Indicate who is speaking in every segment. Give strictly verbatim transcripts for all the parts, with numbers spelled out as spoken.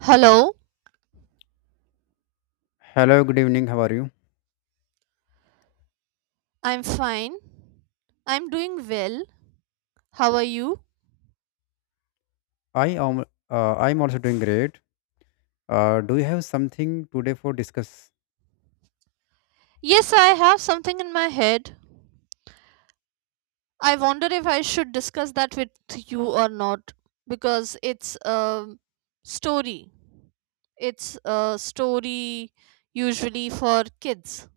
Speaker 1: Hello,
Speaker 2: Hello, good evening. How are you?
Speaker 1: I'm fine. I'm doing well. How are you?
Speaker 2: I am. Uh, I'm also doing great. Uh, do you have something today for discuss?
Speaker 1: Yes, I have something in my head. I wonder if I should discuss that with you or not because it's a story. It's a story usually for kids.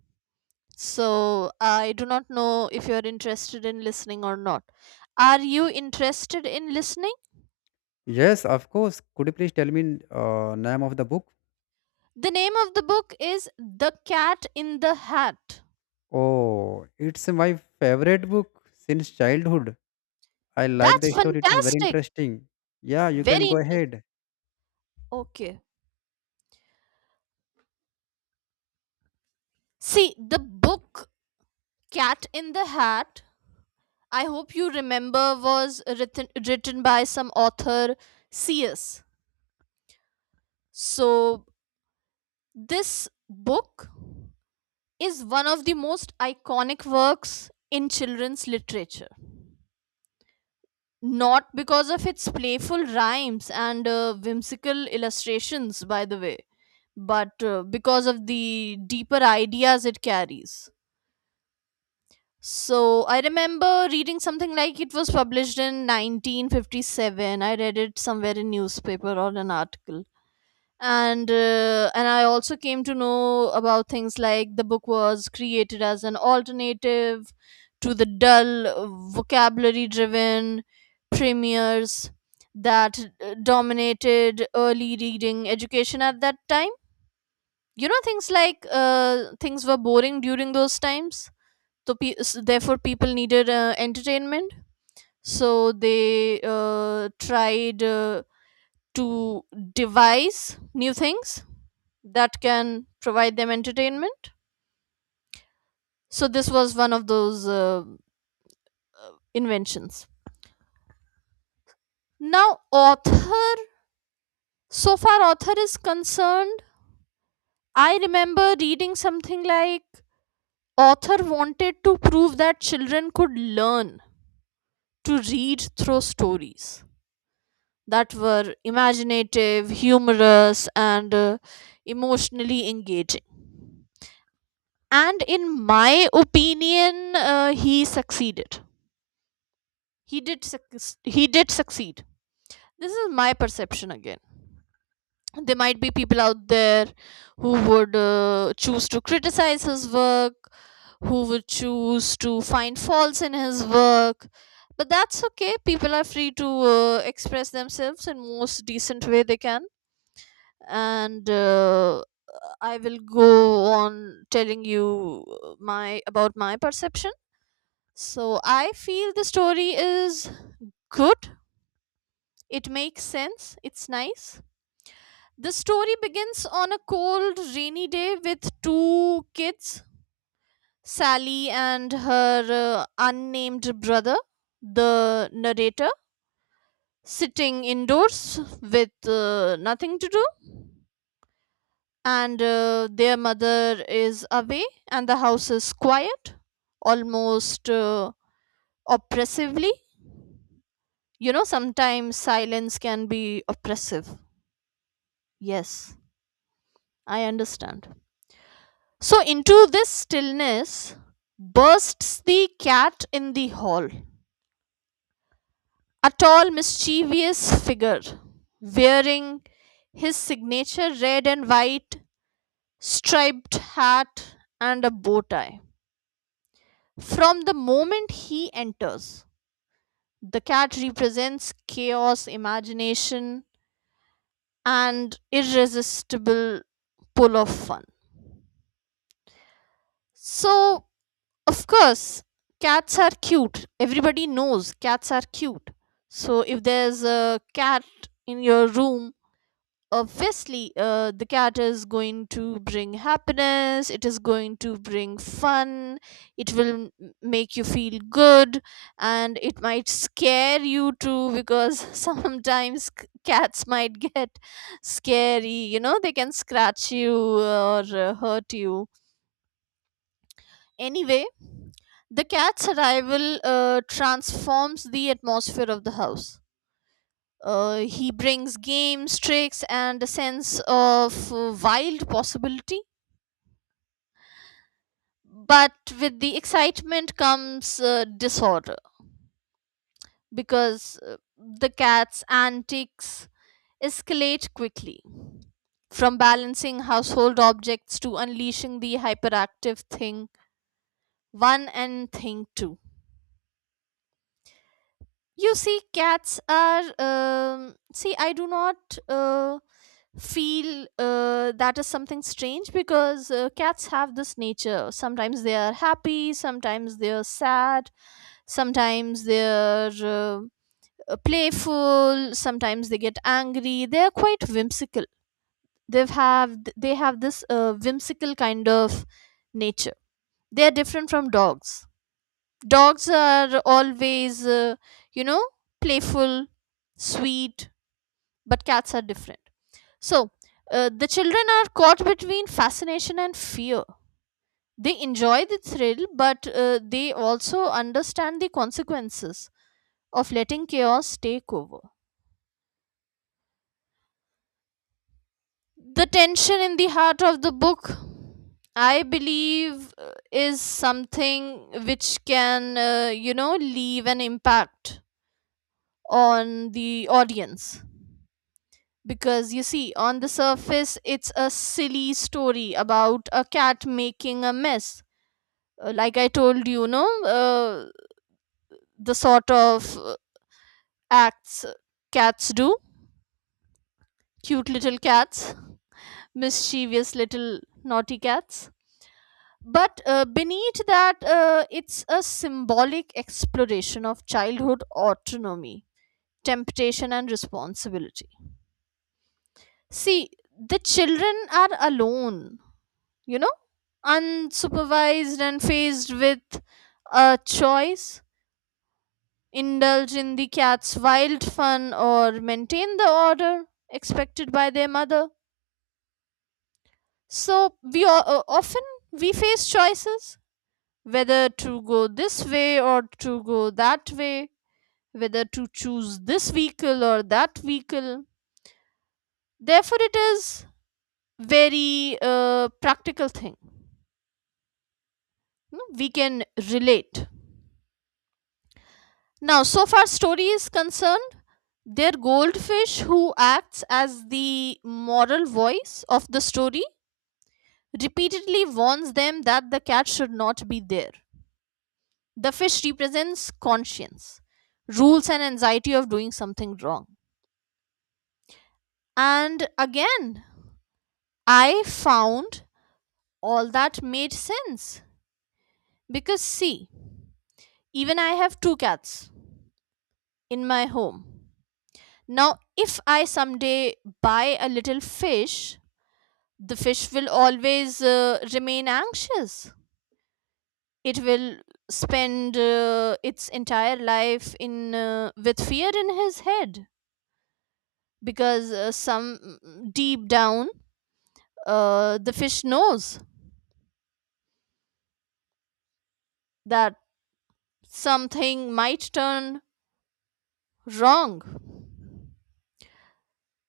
Speaker 1: So I do not know if you're interested in listening or not. Are you interested in listening?
Speaker 2: Yes, of course. Could you please tell me uh, name of the book?
Speaker 1: The name of the book is The Cat in the Hat.
Speaker 2: Oh, it's my favorite book since childhood. I like the
Speaker 1: That's
Speaker 2: story. It is very
Speaker 1: fantastic.
Speaker 2: interesting. Yeah, you can
Speaker 1: Very
Speaker 2: go
Speaker 1: interesting.
Speaker 2: ahead.
Speaker 1: Okay. See, the book Cat in the Hat, I hope you remember, was written, written by some author, C S. So, this book is one of the most iconic works in children's literature. Not because of its playful rhymes and uh, whimsical illustrations, by the way, but uh, because of the deeper ideas it carries. So I remember reading something like it was published in nineteen fifty-seven. I read it somewhere in newspaper or an article. And uh, and I also came to know about things like the book was created as an alternative to the dull uh, vocabulary driven premiers that uh, dominated early reading education at that time. You know things like uh, things were boring during those times, so pe- s- therefore people needed uh, entertainment, so they uh, tried uh, to devise new things that can provide them entertainment. So this was one of those uh, inventions. Now, author, so far author is concerned, I remember reading something like author wanted to prove that children could learn to read through stories that were imaginative, humorous, and uh, emotionally engaging. And in my opinion, uh, he succeeded. He did suc- he did succeed. This is my perception again. There might be people out there who would uh, choose to criticize his work, who would choose to find faults in his work. But that's okay. People are free to uh, express themselves in most decent way they can, and uh, I will go on telling you uh, my about my perception. So I feel the story is good. It makes sense. It's nice. The story begins on a cold, rainy day with two kids, Sally and her uh, unnamed brother, the narrator, sitting indoors with uh, nothing to do. and uh, their mother is away, and the house is quiet, almost uh, oppressively. You know, sometimes silence can be oppressive. Yes, I understand. So into this stillness bursts the cat in the hall, a tall, mischievous figure wearing his signature red and white striped hat and a bow tie. From the moment he enters, the cat represents chaos, imagination, and irresistible pull of fun. So, of course, cats are cute. Everybody knows cats are cute. So, if there's a cat in your room, obviously uh, the cat is going to bring happiness, it is going to bring fun, it will m- make you feel good, and it might scare you too, because sometimes c- cats might get scary. You know, they can scratch you or uh, hurt you. Anyway, the cat's arrival uh, transforms the atmosphere of the house. Uh, he brings games, tricks, and a sense of uh, wild possibility. But with the excitement comes uh, disorder, because uh, the cat's antics escalate quickly. From balancing household objects to unleashing the hyperactive thing one and thing two. You see, cats are. Um, see, I do not uh, feel uh, that is something strange, because uh, cats have this nature. Sometimes they are happy, sometimes they are sad, sometimes they are uh, uh, playful, sometimes they get angry. They are quite whimsical. They've have they have this uh, whimsical kind of nature. They are different from dogs. Dogs are always, uh, you know, playful, sweet, but cats are different. So, uh, the children are caught between fascination and fear. They enjoy the thrill, but uh, they also understand the consequences of letting chaos take over. The tension in the heart of the book, I believe, uh, is something which can, uh, you know, leave an impact on the audience. Because you see, on the surface, it's a silly story about a cat making a mess. Uh, Like I told you, no, uh, the sort of uh, acts cats do, cute little cats, mischievous little naughty cats. But uh, beneath that, uh, it's a symbolic exploration of childhood autonomy, temptation, and responsibility. See, the children are alone, you know, unsupervised, and faced with a choice: indulge in the cat's wild fun or maintain the order expected by their mother. So, we o- o- often we face choices, whether to go this way or to go that way, whether to choose this vehicle or that vehicle. Therefore, it is very uh, practical thing. You know, we can relate. Now, so far story is concerned, their goldfish, who acts as the moral voice of the story, repeatedly warns them that the cat should not be there. The fish represents conscience, rules, and anxiety of doing something wrong. And again, I found all that made sense, because see, even I have two cats in my home. Now, if I someday buy a little fish, the fish will always uh, remain anxious. It will spend uh, its entire life in uh, with fear in his head, because uh, some mm, deep down uh, the fish knows that something might turn wrong.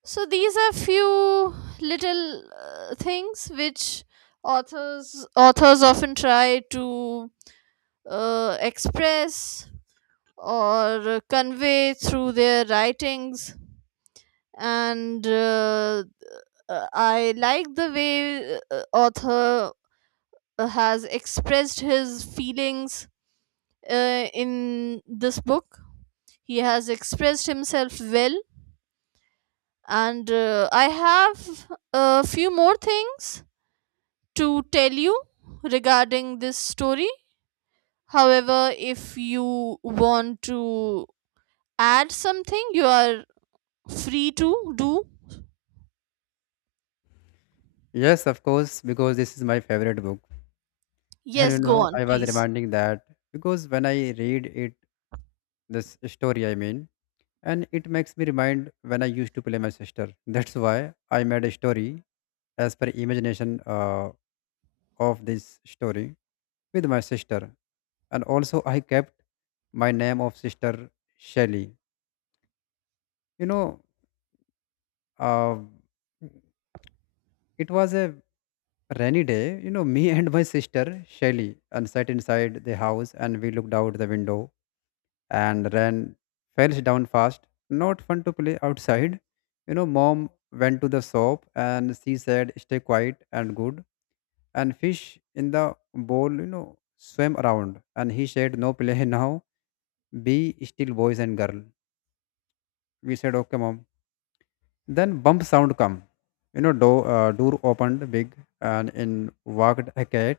Speaker 1: So these are few little uh, things which authors authors often try to uh, express or convey through their writings. And uh, uh, I like the way uh, author has expressed his feelings uh, in this book. He has expressed himself well, and uh, I have a few more things to tell you regarding this story. However, if you want to add something, you are free to do.
Speaker 2: Yes, of course, because this is my favorite book. And you
Speaker 1: Yes, go
Speaker 2: know,
Speaker 1: on,
Speaker 2: I was
Speaker 1: please.
Speaker 2: reminding that because when I read it, this story, I mean. And it makes me remind when I used to play my sister. That's why I made a story as per imagination uh, of this story with my sister, and also I kept my name of sister Shelly. You know, uh, it was a rainy day. You know, me and my sister Shelly and sat inside the house and we looked out the window and ran fell down fast. Not fun to play outside. You know, mom went to the shop and she said, stay quiet and good. And fish in the bowl, you know, swam around. And he said, no play now. Be still boys and girl. We said, okay, mom. Then bump sound come. You know, door, uh, door opened big and in walked a cat.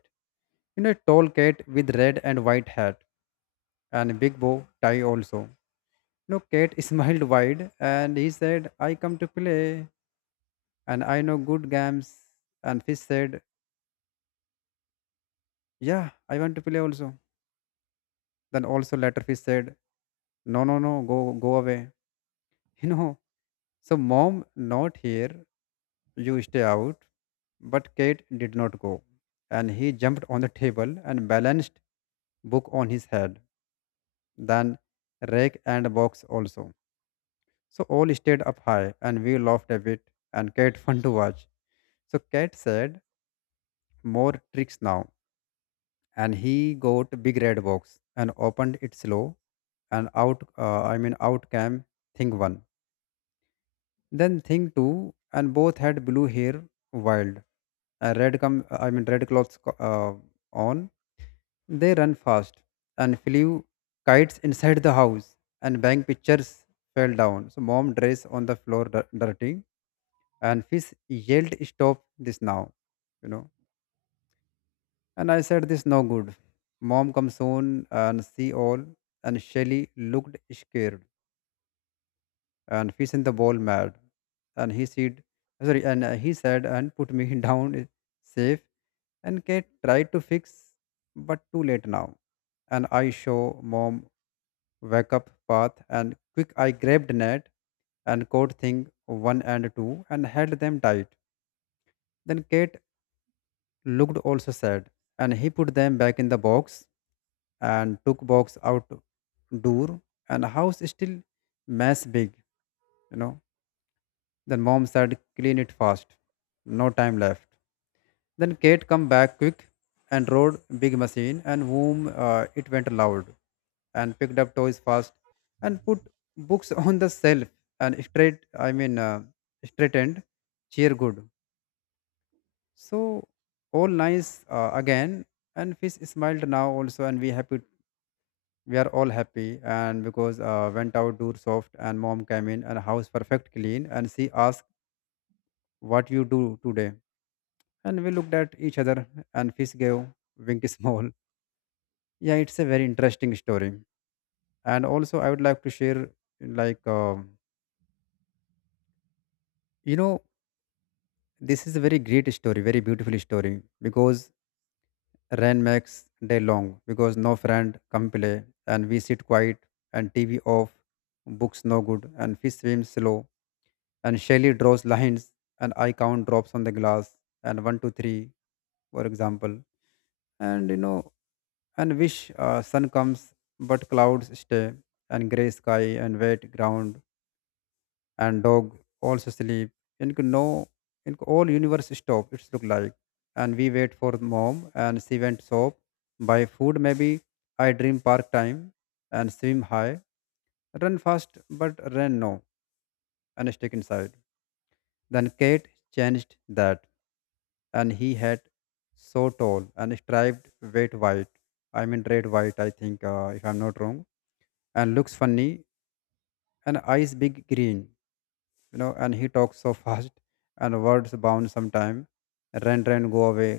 Speaker 2: You know, a tall cat with red and white hat and big bow tie also. No, Kate smiled wide and he said, I come to play and I know good games. And Fish said, yeah, I want to play also. Then also later Fish said, no, no, no, go go away. You know, so mom not here, you stay out. But Kate did not go. And he jumped on the table and balanced book on his head, then rake and box also. So all stayed up high and we laughed a bit and Kate fun to watch. So Kate said more tricks now and he got a big red box and opened it slow and out uh, I mean out came thing one, then thing two, and both had blue hair wild and red come I mean red clothes co- uh, on. They run fast and flew kites inside the house and bang pictures fell down, so mom dress on the floor dir- dirty, and fish yelled stop this now you know And I said, this no good. Mom comes soon and see all. And Shelly looked scared and fish in the bowl mad. And he said, sorry, and uh, he said, and put me down safe. And Kate tried to fix, but too late now. And I show mom wake up path and quick I grabbed net and caught thing one and two and held them tight. Then Kate looked also sad and he put them back in the box and took box out door, and house still mess big you know then mom said clean it fast, no time left. Then Kate come back quick and rode big machine, and whom uh, it went loud and picked up toys fast and put books on the shelf and straight i mean uh, straightened cheer good. So all nice uh, again, and fish smiled now also, and we happy. We are all happy, and because uh, went out door soft, and mom came in and house perfect clean, and she asked what you do today. And we looked at each other, and fish gave wink small. Yeah, it's a very interesting story. And also I would like to share, like uh, you know, this is a very great story, very beautiful story. Because rain makes day long because no friend come play, and we sit quiet, and tv off, books no good, and fish swims slow, and Shelley draws lines, and I count drops on the glass, and one, two, three, for example. And you know, and wish uh, sun comes, but clouds stay, and gray sky and wet ground, and dog also sleep. And could no, and could all universe stop. It's look like, and we wait for mom, and she went soap. Buy food maybe. I dream park time and swim high, run fast but run no, and stick inside. Then Kate changed that, and he had so tall and striped wet white I mean red white, I think, uh, if I'm not wrong, and looks funny, and eyes big green, you know, and he talks so fast, and words bound sometime, run run go away,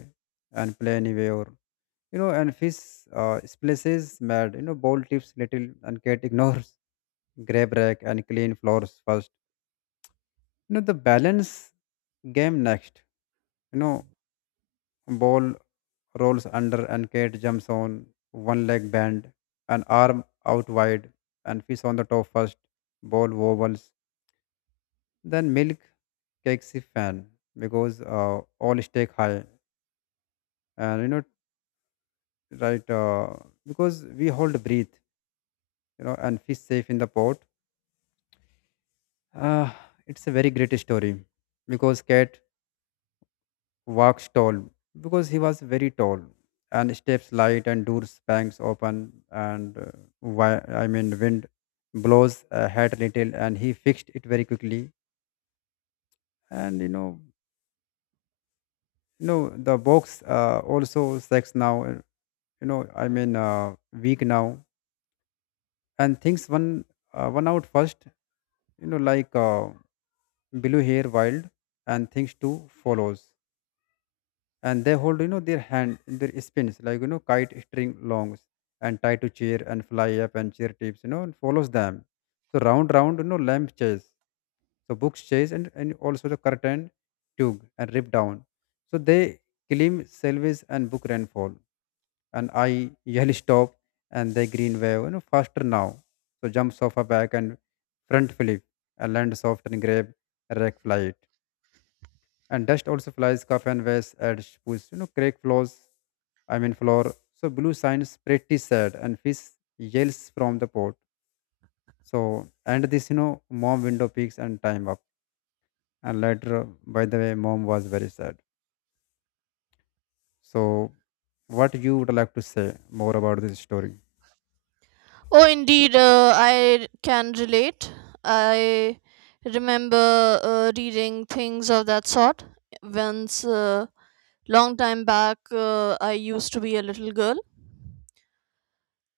Speaker 2: and play anyway. Or, you know, and fish uh, splashes mad, you know, ball tips little, and cat ignores, grab rack and clean floors first. You know, the balance game next, you know, ball rolls under, and Kate jumps on one leg bent, an arm out wide, and fish on the top first. Ball wobbles, then milk takes a fan because uh, all stake high, and, you know, right, uh, because we hold breath, you know, and fish safe in the pot. Uh, it's a very great story, because cat walks tall because he was very tall, and steps light, and doors bangs open, and uh, why I mean wind blows a hat little, and he fixed it very quickly. And you know, you know the box uh, also sex now, uh, you know, I mean, uh, weak now, and things one uh, one out first, you know, like uh, blue hair wild, and things two follows, and they hold, you know, their hand in their spins, like, you know, kite string longs, and tie to chair and fly up, and chair tips, you know, and follows them. So round round, you know, lamp chase, so books chase, and, and also the curtain tug and rip down. So they claim salvage and book rainfall, and I yell stop, and they green wave, you know, faster now. So jumps off a back and front flip and lands soft, and grab rack flight, and dust also flies cup and waste and push, you know, crack floors I mean floor So blue signs pretty sad, and fish yells from the pot. So and this, you know, mom window peaks and time up. And later, by the way, mom was very sad. So what you would like to say more about this story?
Speaker 1: Oh, indeed, uh, I can relate. I remember uh, reading things of that sort once, uh, long time back, uh, I used to be a little girl.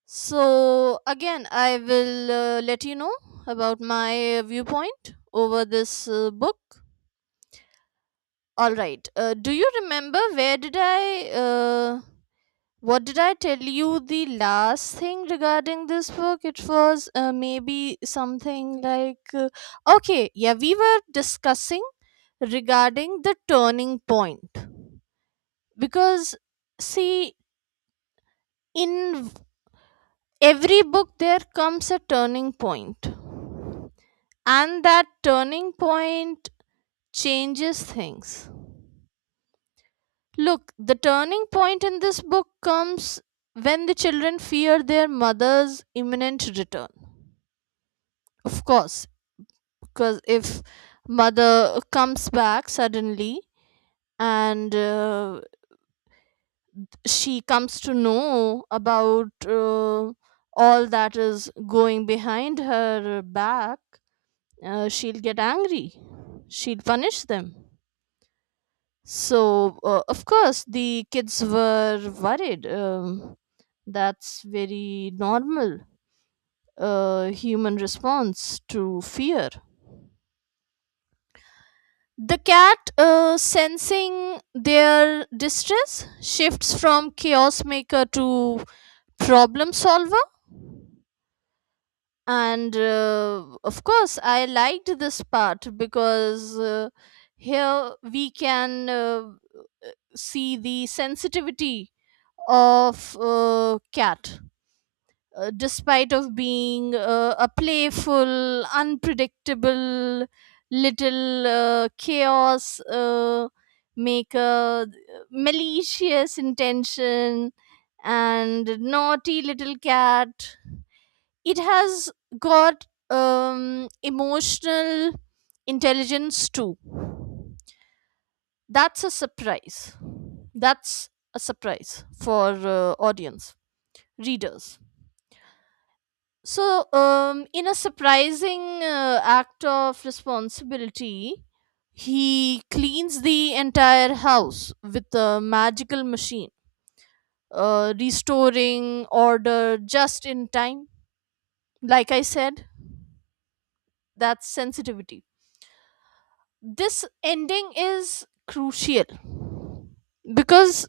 Speaker 1: So, again, I will uh, let you know about my viewpoint over this uh, book. All right. Uh, do you remember where did I uh, What did I tell you the last thing regarding this book? It was uh, maybe something like, uh, okay, yeah, we were discussing regarding the turning point. Because, see, in every book there comes a turning point, and that turning point changes things. Look, the turning point in this book comes when the children fear their mother's imminent return. Of course, because if mother comes back suddenly and uh, she comes to know about uh, all that is going behind her back, uh, she'll get angry. She'll punish them. So, uh, of course, the kids were worried. Um, that's very normal uh, human response to fear. The cat, uh, sensing their distress, shifts from chaos maker to problem solver. And uh, of course, I liked this part because uh, here we can uh, see the sensitivity of uh, cat. Uh, despite of being uh, a playful, unpredictable little uh, chaos uh, maker, malicious intention and naughty little cat, it has got um, emotional intelligence too. That's a surprise. That's a surprise for uh, audience, readers. So, um, in a surprising uh, act of responsibility, he cleans the entire house with a magical machine, uh, restoring order just in time. Like I said, that's sensitivity. This ending is crucial because,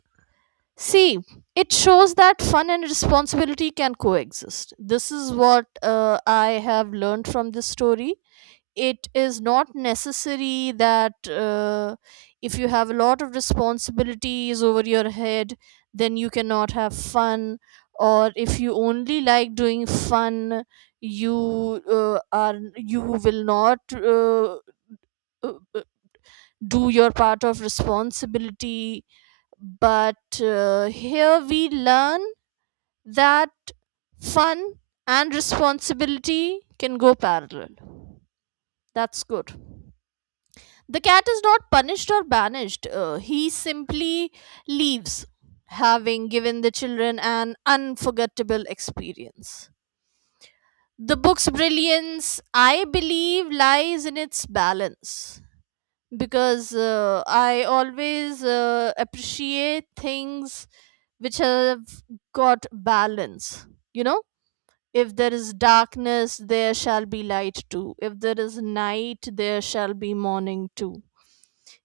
Speaker 1: see, it shows that fun and responsibility can coexist. This is what uh, I have learned from this story. It is not necessary that uh, if you have a lot of responsibilities over your head, then you cannot have fun. Or if you only like doing fun, you uh, are you will not uh, uh, uh, do your part of responsibility. But uh, here we learn that fun and responsibility can go parallel. That's good. The cat is not punished or banished, uh, he simply leaves, having given the children an unforgettable experience. The book's brilliance, I believe, lies in its balance, because uh, I always uh, appreciate things which have got balance. You know, if there is darkness, there shall be light too. If there is night, there shall be morning too.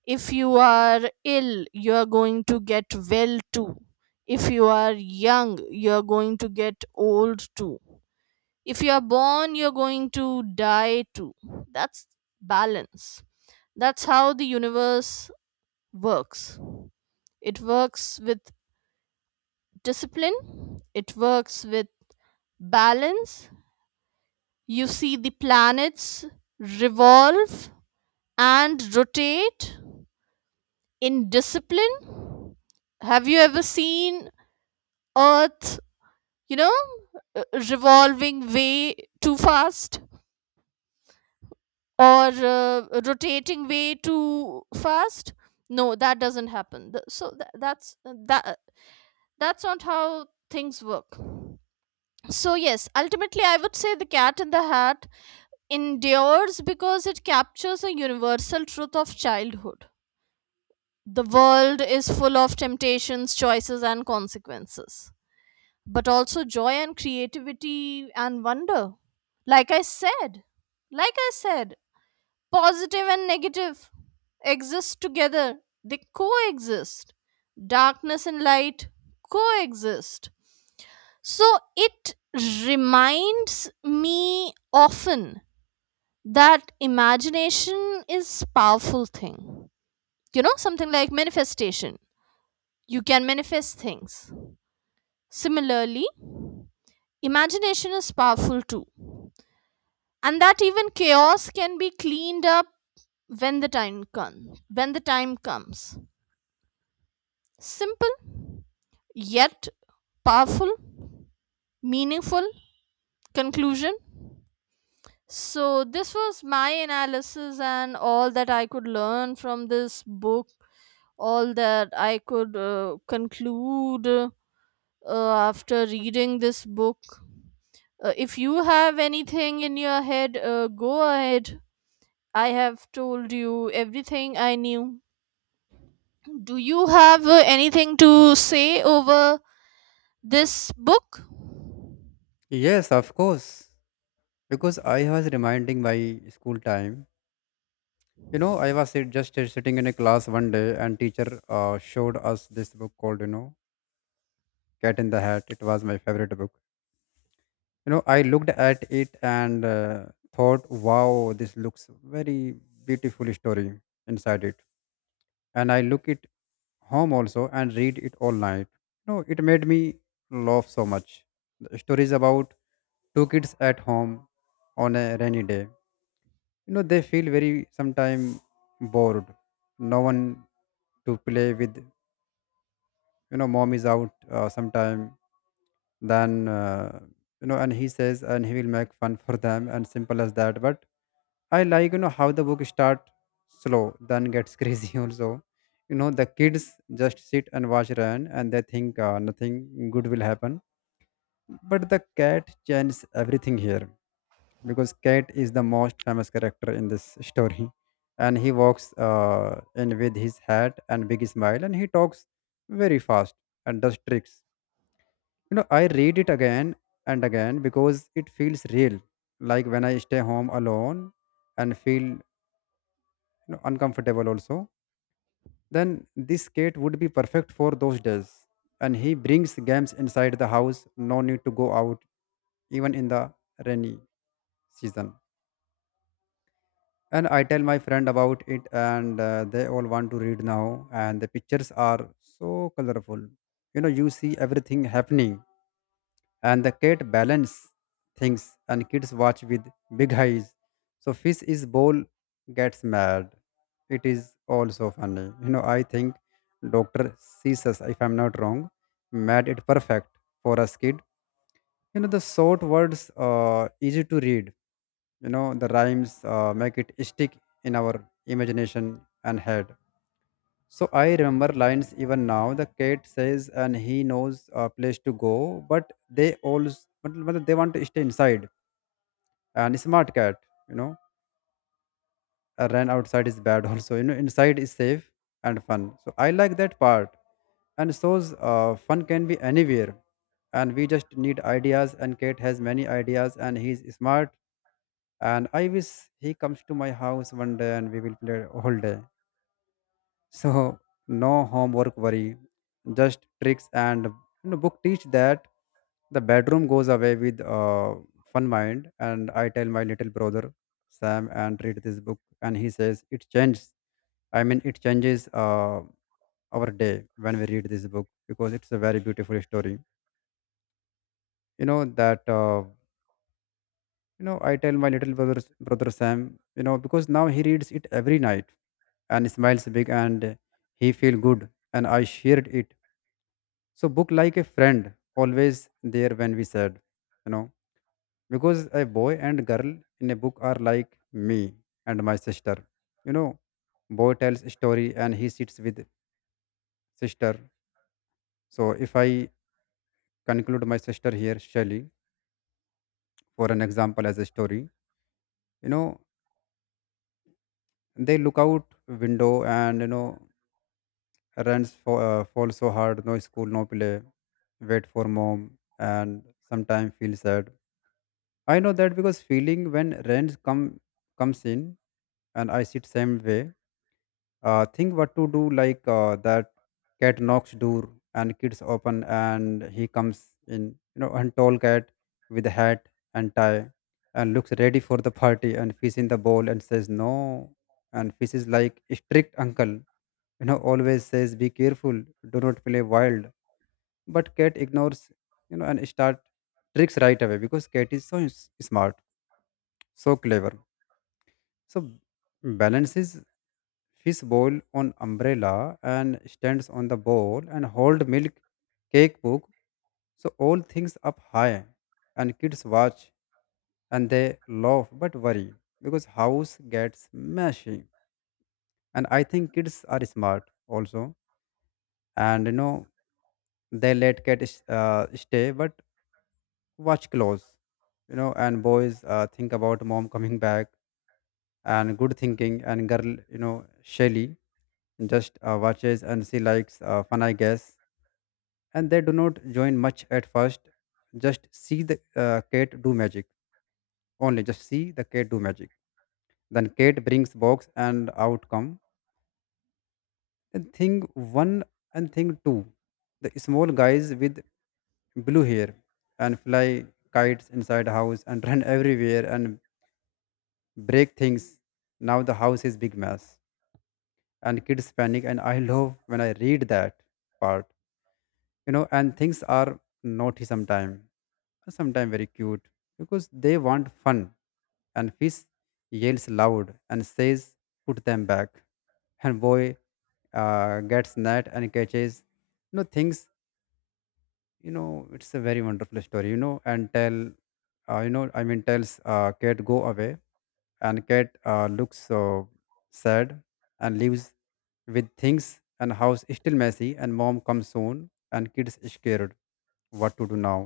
Speaker 1: If you are ill, you are going to get well too. If you are young, you are going to get old too. If you are born, you're going to die too. That's balance. That's how the universe works. It works with discipline, it works with balance. You see the planets revolve and rotate in discipline. Have you ever seen earth, you know, uh, revolving way too fast or uh, rotating way too fast? No, that doesn't happen. Th- so tha that's, that that's not how things work. So yes, ultimately I would say The Cat in the Hat endures because it captures a universal truth of childhood: the world is full of temptations, choices and consequences, but also joy and creativity and wonder. Like I said, like I said, positive and negative exist together, they coexist. Darkness and light coexist. So it reminds me often that imagination is powerful thing. You know, something like manifestation. You can manifest things. Similarly, imagination is powerful too, and that even chaos can be cleaned up when the time comes when the time comes simple yet powerful, meaningful conclusion. So this was my analysis and all that I could learn from this book, all that I could uh, conclude uh, after reading this book. Uh, if you have anything in your head, uh, go ahead. I have told you everything I knew. Do you have uh, anything to say over this book?
Speaker 2: Yes, of course. Because I was reminding my school time. You know, I was sit- just sit- sitting in a class one day, and teacher uh, showed us this book called, you know, Cat in the Hat. It was my favorite book. You know, I looked at it and uh, thought, wow, this looks very beautiful story inside it. And I look it home also and read it all night. You know, it made me laugh so much. The story is about two kids at home on a rainy day. You know, they feel very sometime bored. No one to play with. You know, mom is out uh, sometime, then uh, you know, and he says, and he will make fun for them, and simple as that. But I like, you know, how the book start slow then gets crazy also. You know, the kids just sit and watch ryan, and they think uh, nothing good will happen, but the cat changes everything here because cat is the most famous character in this story, and he walks uh, in with his hat and big smile, and he talks very fast and does tricks. You know, I read it again and again because it feels real, like when I stay home alone and feel, you know, uncomfortable also, then this cat would be perfect for those days. And he brings games inside the house, no need to go out, even in the rainy season. And I tell my friend about it, and uh, they all want to read now, and the pictures are so colorful. You know, you see everything happening, and the cat balance things, and kids watch with big eyes. So fish is bowl gets mad, it is also funny. You know, I think Dr. Ceases, if I'm not wrong, made it perfect for us kid. You know, the short words, uh easy to read, you know, the rhymes uh, make it stick in our imagination and head. So I remember lines even now. The cat says, and he knows a place to go, but they always, but, but they want to stay inside. And smart cat, you know, uh, ran outside is bad also. You know, inside is safe and fun. So I like that part. And shows uh, fun can be anywhere. And we just need ideas. And Kate has many ideas, and he's smart. And I wish he comes to my house one day, and we will play all day. So no homework worry, just tricks and, you know, book teach that the bedroom goes away with uh, fun mind. And I tell my little brother Sam and read this book, and he says it changes. I mean, it changes uh, our day when we read this book because it's a very beautiful story. You know that. Uh, you know, I tell my little brother, brother Sam, you know, because now he reads it every night and smiles big and he feel good and I shared it. So book like a friend, always there when we said, you know, because a boy and girl in a book are like me and my sister. You know, boy tells a story and he sits with sister. So if I conclude my sister here, Shelley, for an example as a story, you know, they look out window, and you know runs for uh, fall so hard, no school, no play, wait for mom, and sometimes feel sad. I know that because feeling when rent come comes in, and I sit same way, uh, think what to do like uh, that cat knocks door, and kids open and he comes in, you know, and tall cat with a hat and tie, and looks ready for the party, and fish in the bowl and says no, and fish is like a strict uncle, you know always says be careful, do not play wild, but cat ignores, you know and start tricks right away because cat is so s- smart, so clever. So balances fish bowl on umbrella and stands on the bowl and hold milk cake book. So all things up high, and kids watch and they laugh but worry because house gets messy. And I think kids are smart also. And you know they let cat is- uh, stay but watch close. You know and boys uh, think about mom coming back, and good thinking, and girl you know Shelly just uh, watches, and she likes uh, fun I guess, and they do not join much at first, just see the uh, cat do magic, only just see the cat do magic. Then Kate brings box, and outcome. Then thing one and thing two, the small guys with blue hair and fly kites inside house and run everywhere and break things. Now the house is big mess, and kids panic, and I love when I read that part. You know and things are naughty sometimes, sometimes very cute because they want fun. And fish yells loud and says put them back, and boy uh, gets net and catches you know things. You know it's a very wonderful story. You know and tell uh, you know I mean, tells uh, cat go away. And cat uh, looks so sad and leaves with things, and house still messy, and mom comes soon, and kids scared what to do now.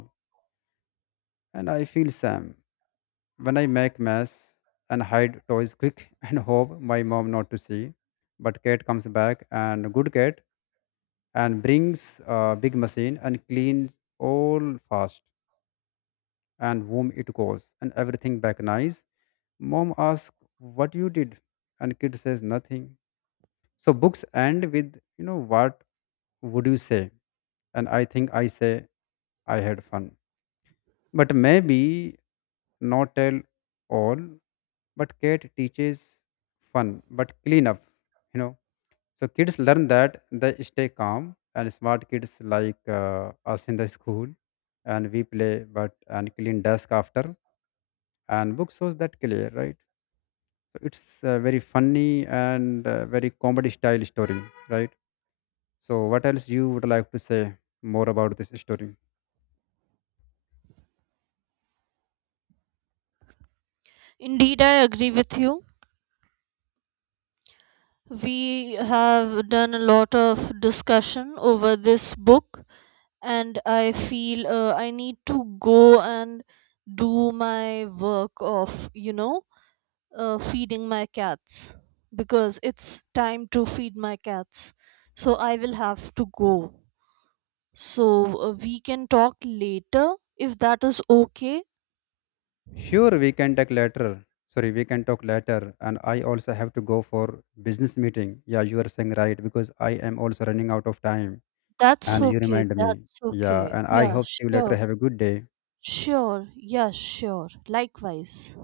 Speaker 2: And I feel Sam when I make mess and hide toys quick and hope my mom not to see. But cat comes back, and good cat, and brings a big machine and cleans all fast, and whom it goes, and everything back nice. Mom asks what you did, and kid says nothing. So books end with, you know, what would you say? And I think I say I had fun. But maybe not tell all, but Kate teaches fun, but clean up, you know. So kids learn that they stay calm, and smart kids like uh, us in the school, and we play but and clean desk after, and book shows that clear, right. So it's uh, very funny and uh, very comedy style story, right? So what else you would like to say more about this story?
Speaker 1: Indeed, I agree with you. We have done a lot of discussion over this book, and I feel uh, I need to go and do my work of, you know, uh, feeding my cats, because it's time to feed my cats. So I will have to go. So uh, we can talk later if that is okay.
Speaker 2: Sure, we can talk later. Sorry, we can talk later, and I also have to go for business meeting, yeah, you are saying right because I am also running out of time.
Speaker 1: That's
Speaker 2: And you
Speaker 1: okay.
Speaker 2: remind me,
Speaker 1: That's
Speaker 2: yeah,
Speaker 1: okay.
Speaker 2: and I
Speaker 1: Yeah,
Speaker 2: hope see you later.
Speaker 1: sure.
Speaker 2: Have a good day.
Speaker 1: Sure. Yeah, sure. Likewise.